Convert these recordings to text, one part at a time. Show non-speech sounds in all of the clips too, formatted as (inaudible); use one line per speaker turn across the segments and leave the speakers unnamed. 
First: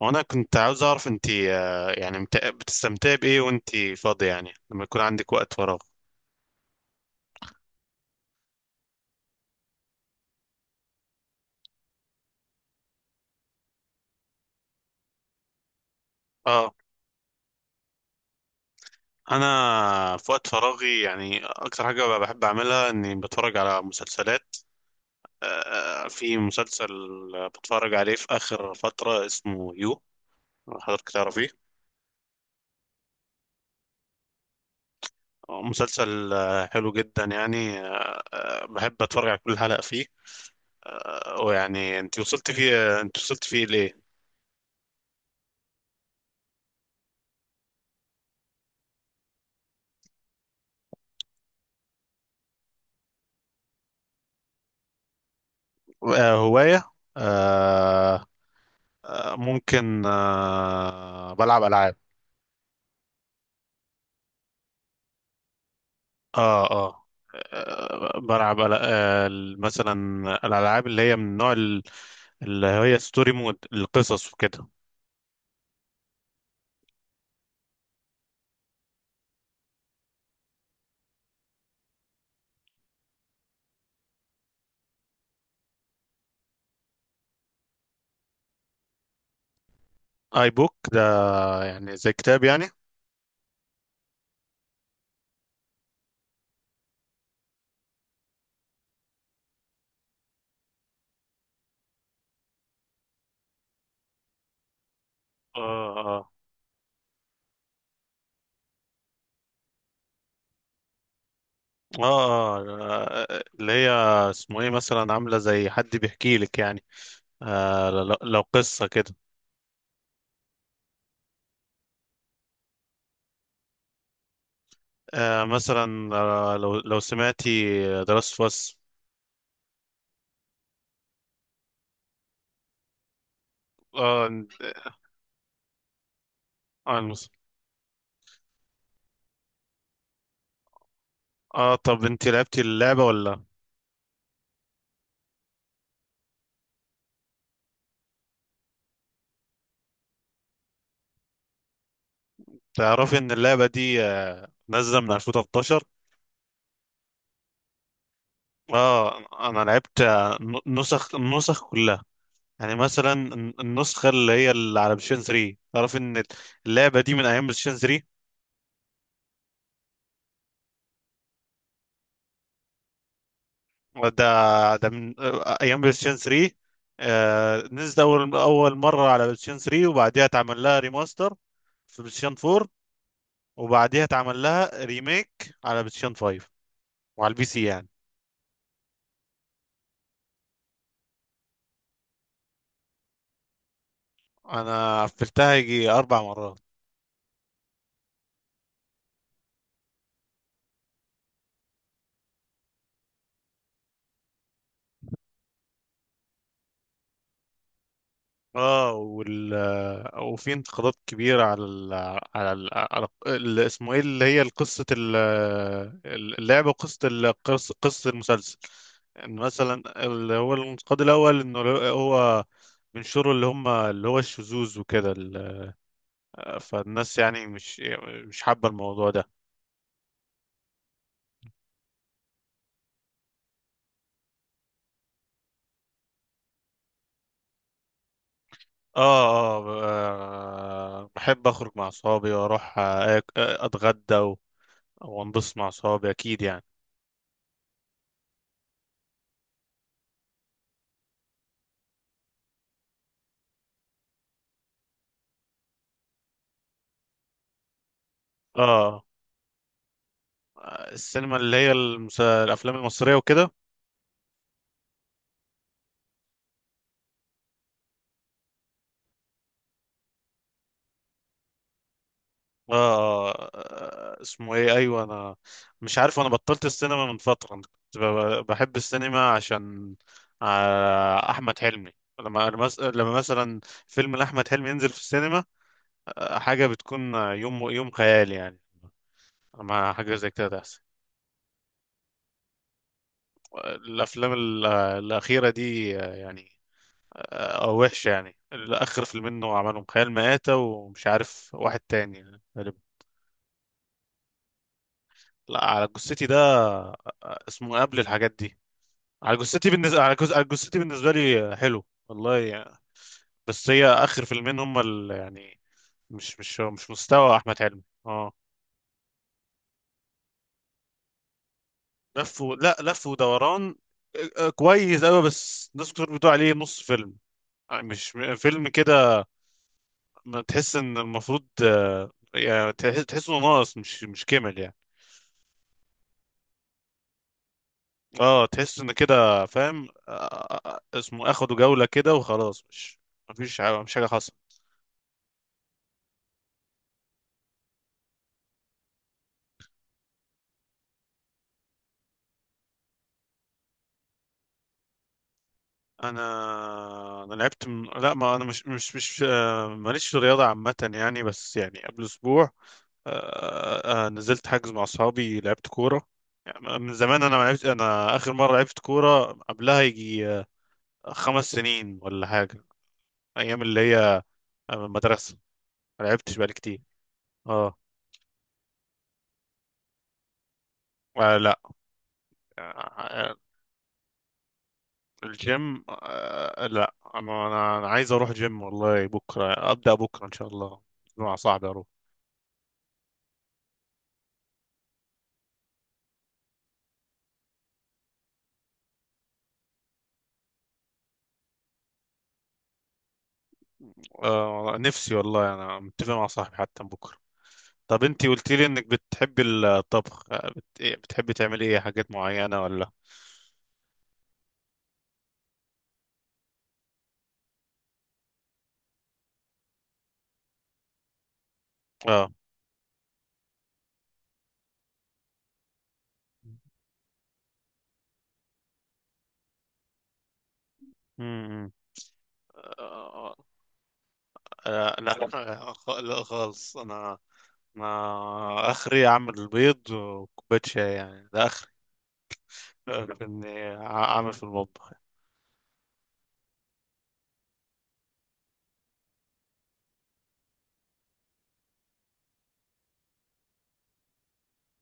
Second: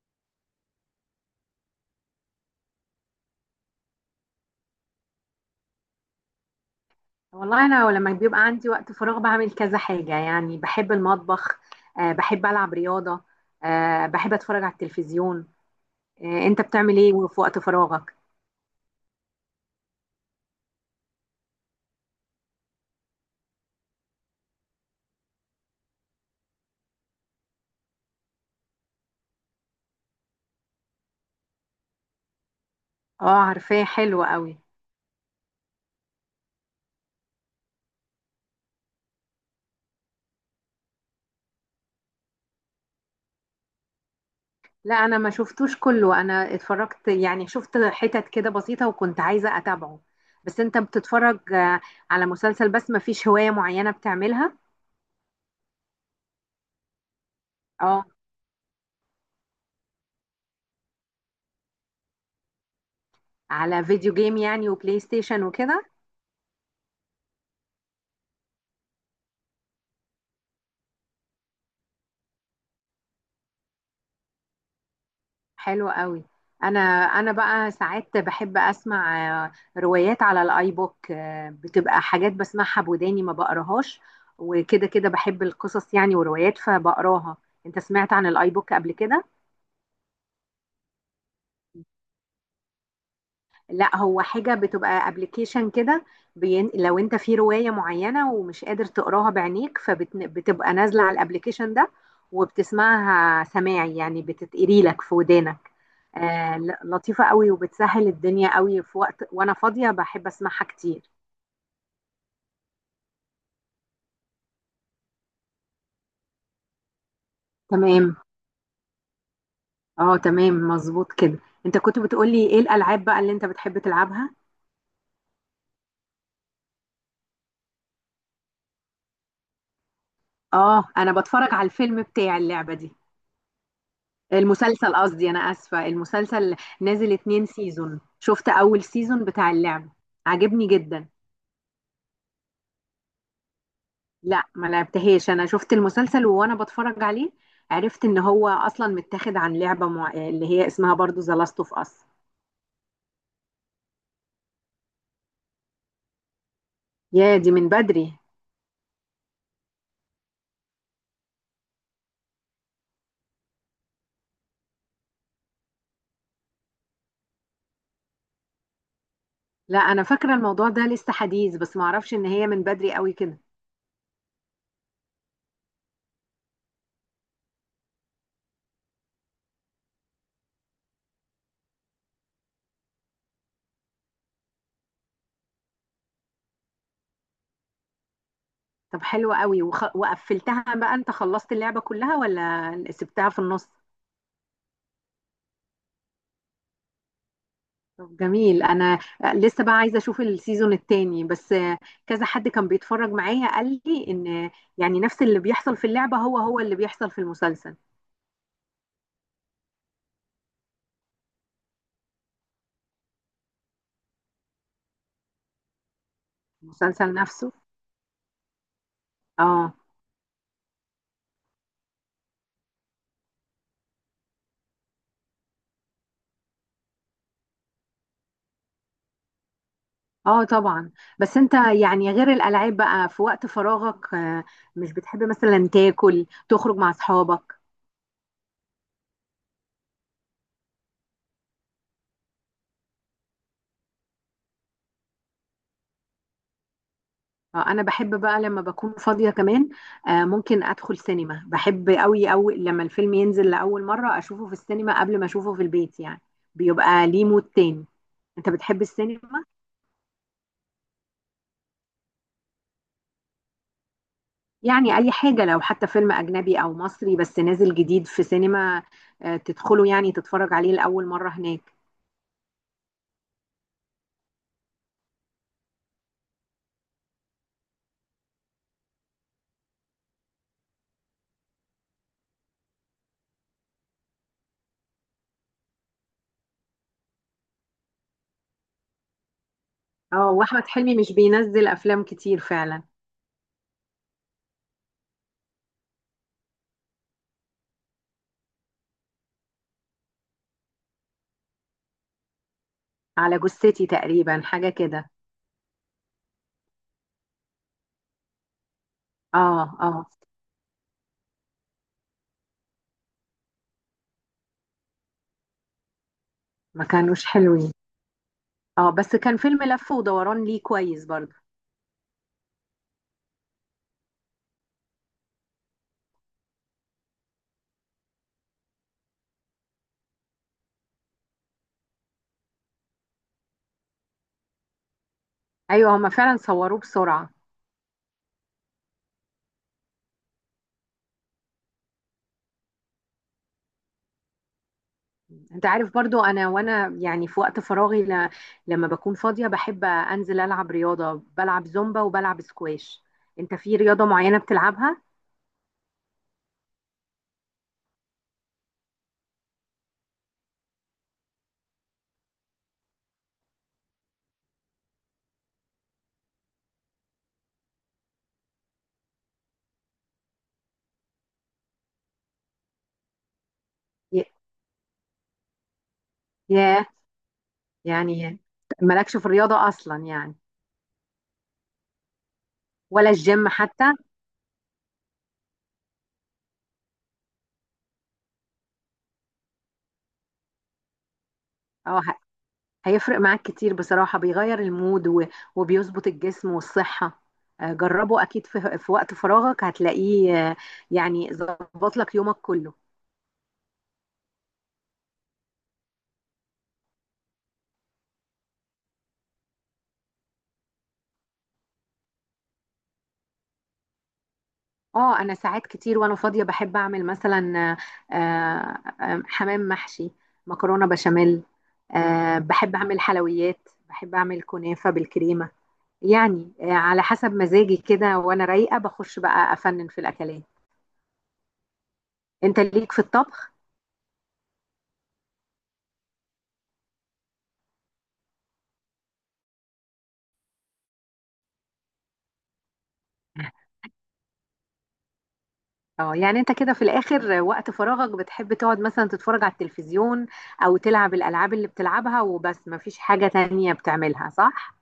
وانا كنت عاوز اعرف انت يعني بتستمتعي بايه وانت فاضية، يعني لما يكون عندك وقت فراغ.
والله انا لما بيبقى عندي وقت فراغ بعمل كذا حاجه يعني بحب المطبخ. بحب العب رياضه. بحب اتفرج على التلفزيون. انت
اه
بتعمل ايه في وقت فراغك؟
انا في وقت فراغي يعني اكتر حاجة بحب اعملها اني بتفرج على مسلسلات. في مسلسل بتفرج عليه في اخر فترة اسمه يو، حضرتك تعرفيه؟
اه، عارفاه حلو قوي.
مسلسل حلو جدا يعني، بحب اتفرج على كل حلقة فيه. ويعني انت وصلت فيه ليه؟
لا، انا ما شفتوش كله، انا اتفرجت يعني شفت حتت كده بسيطه وكنت عايزه اتابعه. بس انت بتتفرج على مسلسل بس ما فيش هوايه معينه بتعملها؟
هواية؟
اه.
ممكن، بلعب العاب.
على فيديو جيم يعني وبلاي ستيشن وكده.
اه اه بلعب مثلا الالعاب اللي هي من اللي هي ستوري مود، القصص وكده.
حلو قوي. انا انا بقى ساعات بحب اسمع روايات على الاي بوك. بتبقى حاجات بسمعها بوداني ما بقراهاش. وكده كده بحب القصص يعني وروايات فبقراها. انت سمعت عن الاي بوك قبل كده؟
اي بوك ده يعني زي كتاب يعني؟
لا، هو حاجة بتبقى ابلكيشن كده. لو انت في رواية معينة ومش قادر تقراها بعينيك فبتبقى نازلة على الابلكيشن ده وبتسمعها سماعي يعني بتتقري لك في
اه
ودانك.
اه
آه، لطيفة قوي وبتسهل الدنيا قوي في وقت وانا فاضية بحب اسمعها كتير.
اللي هي اسمه ايه، مثلا عاملة زي حد بيحكي لك يعني، لو
تمام.
لو قصة كده؟
اه، تمام مظبوط كده. انت كنت بتقولي ايه الالعاب بقى اللي انت بتحب تلعبها؟
مثلا لو سمعتي دراسة فاس.
اه، انا بتفرج على الفيلم بتاع اللعبة دي.
اه عن-
المسلسل قصدي، انا اسفه، المسلسل نازل
عن-
اتنين سيزون. شفت اول سيزون بتاع اللعب، عجبني جدا.
اه، طب انت لعبتي اللعبة ولا؟
لا، ما لعبتهاش، انا شفت المسلسل وانا بتفرج عليه عرفت ان هو اصلا متاخد عن لعبه اللي هي اسمها برضو ذا لاست اوف اس.
تعرفي ان اللعبه دي نازله من 2013؟
يا دي من بدري.
اه، انا لعبت، آه، نسخ النسخ كلها، يعني مثلا النسخه اللي هي اللي على بلايستيشن 3. تعرف ان اللعبه دي من ايام بلايستيشن 3؟
لا، انا فاكره الموضوع ده لسه حديث بس ما اعرفش ان هي من بدري قوي كده.
ده من ايام بلايستيشن 3. نزلت اول مره على بلايستيشن 3، وبعديها اتعمل لها ريماستر في بلايستيشن 4، وبعديها اتعمل لها ريميك على بلايستيشن 5، وعلى البي سي يعني.
طب حلوه قوي، وقفلتها بقى؟ انت خلصت اللعبه كلها ولا سبتها في النص؟
انا قفلتها يجي 4 مرات.
طب جميل، انا لسه بقى عايزه اشوف السيزون التاني بس. كذا حد كان بيتفرج معايا قال لي ان يعني نفس اللي بيحصل في اللعبه هو اللي بيحصل في المسلسل،
اه وال وفي انتقادات كبيرة على اسمه ايه، اللي هي قصة اللعبة وقصة
المسلسل نفسه.
قصة المسلسل. ان
اه
مثلا اللي هو الانتقاد الاول انه هو بينشروا اللي هم اللي هو الشذوذ وكده فالناس يعني مش حابة الموضوع ده.
اه، طبعا. بس انت يعني غير الالعاب بقى في وقت فراغك مش بتحب مثلا تاكل تخرج مع اصحابك؟
بحب اخرج مع اصحابي واروح اتغدى وانبسط مع اصحابي اكيد يعني.
انا بحب بقى لما بكون فاضيه كمان ممكن ادخل سينما. بحب قوي قوي لما الفيلم ينزل لاول مره اشوفه في السينما قبل ما اشوفه في البيت يعني، بيبقى ليه مود تاني. انت بتحب
اه
السينما؟
السينما اللي هي الافلام المصريه وكده.
يعني اي حاجة لو حتى فيلم اجنبي او مصري بس نازل جديد في سينما تدخله يعني تتفرج عليه لأول مرة هناك.
اسمه ايه، ايوه انا مش عارف، انا بطلت السينما من فتره. أنا كنت بحب السينما عشان احمد حلمي. لما مثلا فيلم لاحمد حلمي ينزل في السينما، حاجه بتكون يوم يوم خيال يعني مع حاجه زي
اه،
كده
واحمد
تحصل.
حلمي مش بينزل افلام كتير فعلا.
الاخيره دي يعني وحشه يعني، اخر فيلمين منه عملهم خيال مآتة ومش عارف واحد تاني يعني.
على جثتي تقريبا، حاجة كده.
لا، على جثتي ده آه، اسمه قبل الحاجات دي. على
اه
جثتي بالنسبه،
اه،
على جثتي بالنسبه لي حلو والله يعني. بس هي اخر فيلمين هم يعني مش مش
ما
مش
كانوش
مستوى احمد
حلوين.
حلمي اه.
اه، بس كان فيلم لف ودوران ليه كويس برضه.
لا لف ودوران كويس قوي، بس ناس كتير بتقول عليه نص فيلم يعني، مش م- فيلم كده ما تحس ان المفروض يعني تحس انه ناقص، مش كامل يعني.
ايوه، هما فعلا صوروه بسرعة.
اه، تحس ان كده فاهم، اسمه اخدوا جولة كده وخلاص، مش مفيش حاجة، مش حاجة حصلت.
انت عارف برضو انا وانا يعني في وقت فراغي لما بكون فاضية بحب انزل العب رياضة، بلعب زومبا وبلعب سكواش. انت في رياضة معينة بتلعبها؟
انا لعبت لا، ما انا مش مش مش آه، ماليش في الرياضه عامه يعني، بس يعني قبل اسبوع نزلت حجز مع اصحابي لعبت كوره. يعني من زمان انا ما لعبت، انا اخر مره لعبت كوره قبلها يجي 5 سنين ولا حاجه، ايام اللي هي
ي-
المدرسه. ما لعبتش بقالي كتير
ياه،
اه.
يعني مالكش في الرياضة اصلا يعني؟
لا.
ولا
آه،
الجيم حتى؟
الجيم لا. انا أنا عايز اروح جيم والله، بكره ابدا بكره ان شاء الله مع صاحبي اروح.
اه، هيفرق معاك كتير بصراحة، بيغير المود وبيظبط الجسم والصحة. جربه اكيد في وقت فراغك هتلاقيه يعني ظبط لك يومك كله.
آه، نفسي والله، انا متفق مع صاحبي حتى بكره. طب انتي قلت لي انك بتحبي الطبخ، آه، بت... إيه، بتحبي تعملي ايه، حاجات معينه ولا؟
اه، انا ساعات كتير وانا فاضيه بحب اعمل مثلا حمام محشي، مكرونه بشاميل.
اه.
بحب اعمل حلويات، بحب اعمل كنافه بالكريمه. يعني على حسب مزاجي كده وانا رايقه بخش بقى افنن في الاكلات.
امم.
انت ليك في
آه
الطبخ؟
لا، لا خالص. انا، اخري اعمل بيض وكوبايه شاي يعني، ده اخري (laughs) في
(laughs)
اني اعمل في المطبخ.
اه، يعني انت كده في الاخر وقت فراغك بتحب تقعد مثلا تتفرج على التلفزيون او تلعب الالعاب اللي بتلعبها وبس، مفيش حاجه تانية بتعملها، صح؟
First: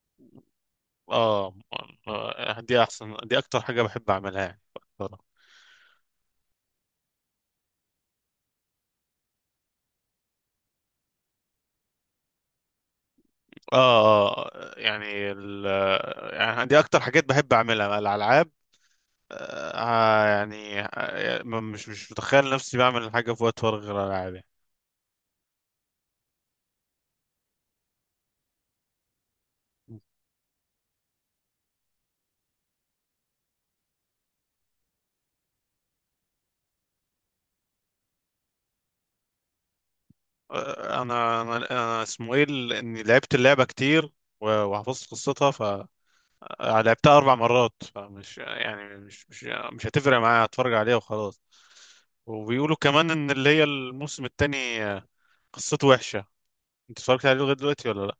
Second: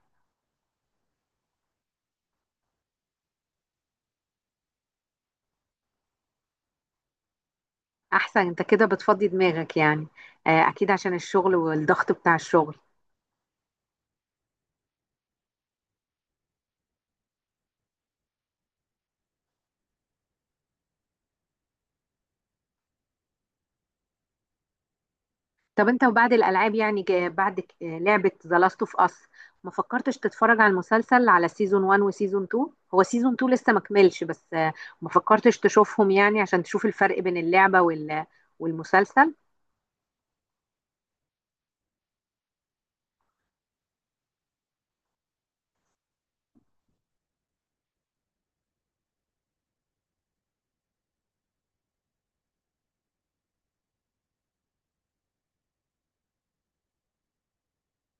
اه، دي احسن، دي اكتر حاجه بحب اعملها يعني.
احسن، انت كده بتفضي دماغك يعني. اكيد عشان الشغل والضغط بتاع الشغل.
اه، يعني ال... يعني دي اكتر حاجات بحب اعملها الالعاب. مش متخيل نفسي بعمل حاجة في وقت فراغ غير ألعاب يعني.
طب انت وبعد الالعاب يعني جا- بعد ك- آه، لعبة ذا لاست اوف اس، ما فكرتش تتفرج على المسلسل، على سيزون 1 وسيزون 2؟ هو سيزون 2 لسه ما كملش بس ما فكرتش تشوفهم يعني عشان تشوف الفرق بين اللعبة والمسلسل؟
آه، أنا أنا أنا اسمه إيه إني لعبت اللعبة كتير وحفظت قصتها، فلعبتها أربع مرات، فمش يعني مش هتفرق معايا هتفرج عليها وخلاص. وبيقولوا كمان إن اللي هي الموسم التاني قصته وحشة. أنت اتفرجت عليه لغاية دلوقتي ولا لأ؟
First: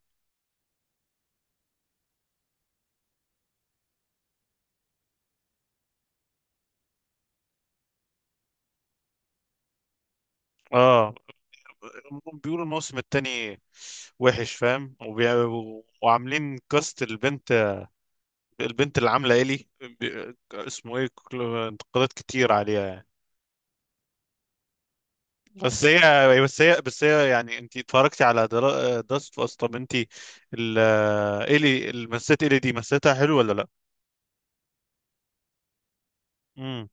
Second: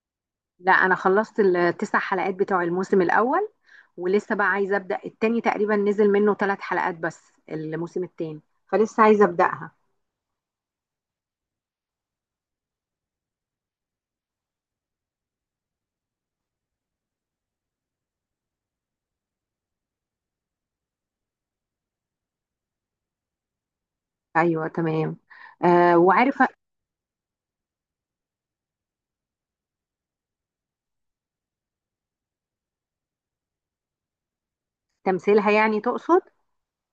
لا، انا خلصت الـ9 حلقات بتوع الموسم الاول ولسه بقى عايزه ابدا التاني. تقريبا نزل منه 3 حلقات بس الموسم التاني، فلسه عايزه ابداها.
آه، بيقولوا الموسم التاني وحش فاهم وعاملين كاست البنت، اللي عامله الي اسمه ايه، انتقادات كتير عليها يعني.
ايوه تمام.
بس
آه،
هي
وعارف؟
بس هي بس هي يعني انت اتفرجتي على داست اوف اس؟ طب انت ال- الي المسات الي دي مسيتها حلو ولا لا؟
تمثيلها يعني تقصد؟
امم.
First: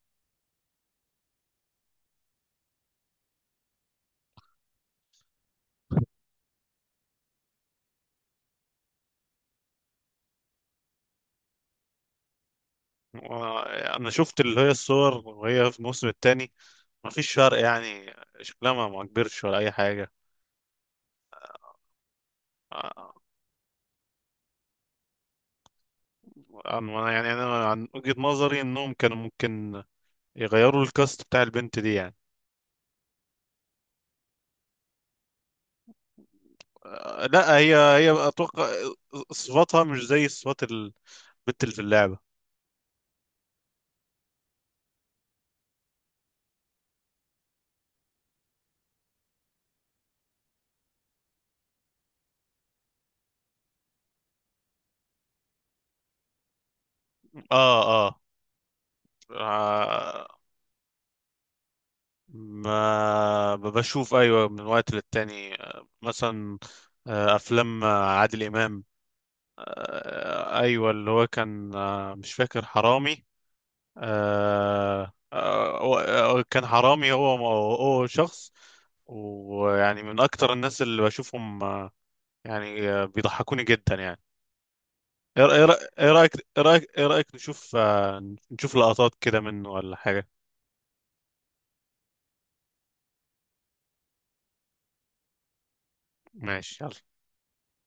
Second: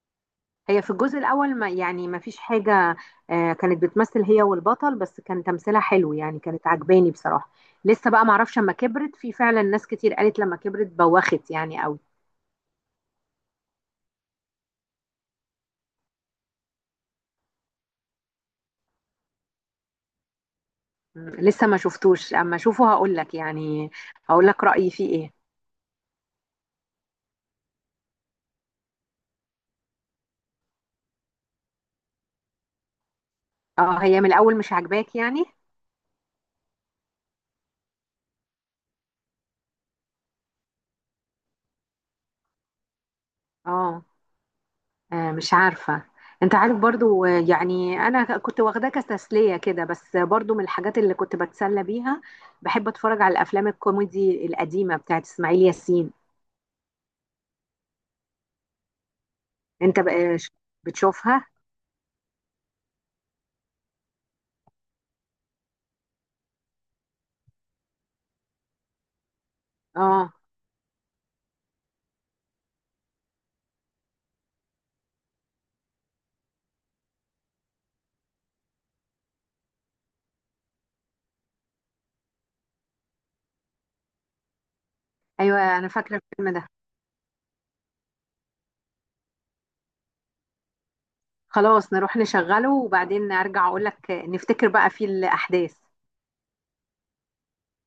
هي في الجزء الأول ما يعني ما فيش حاجة كانت بتمثل هي والبطل بس كان تمثيلها حلو يعني، كانت عجباني بصراحة. لسه بقى معرفش اما كبرت. في فعلا ناس كتير قالت لما كبرت بوخت يعني قوي.
انا شفت اللي هي الصور وهي في الموسم الثاني، ما فيش فرق يعني، شكلها ما كبرش ولا اي حاجه.
لسه ما شفتوش، اما اشوفه
آه،
هقول لك يعني، هقول لك رأيي فيه ايه.
يعني انا عن وجهة نظري انهم كانوا ممكن يغيروا الكاست بتاع البنت دي يعني.
اه، هي من الأول مش عاجباك يعني؟
لا، هي اتوقع صفاتها مش زي صفات البت اللي في اللعبه.
اه، مش عارفة. انت عارف برضو يعني انا كنت واخداه كتسلية كده بس برضو من الحاجات اللي كنت بتسلى بيها بحب اتفرج على الافلام الكوميدي القديمة بتاعت اسماعيل ياسين.
اه اه
انت
آه،
بقى بتشوفها؟
ما ب- بشوف ايوه من وقت للتاني، مثلا افلام عادل امام،
اه،
ايوه اللي هو كان مش فاكر حرامي، كان حرامي، هو شخص ويعني من اكتر الناس اللي بشوفهم يعني بيضحكوني جدا يعني. ايه رأ- إيه
ايوه
رأ-
انا
إيه
فاكرة
رايك،
الفيلم ده.
ايه رايك نشوف نشوف لقطات كده منه ولا حاجه؟
خلاص، نروح نشغله وبعدين ارجع اقولك نفتكر بقى فيه الاحداث.
ماشي يلا.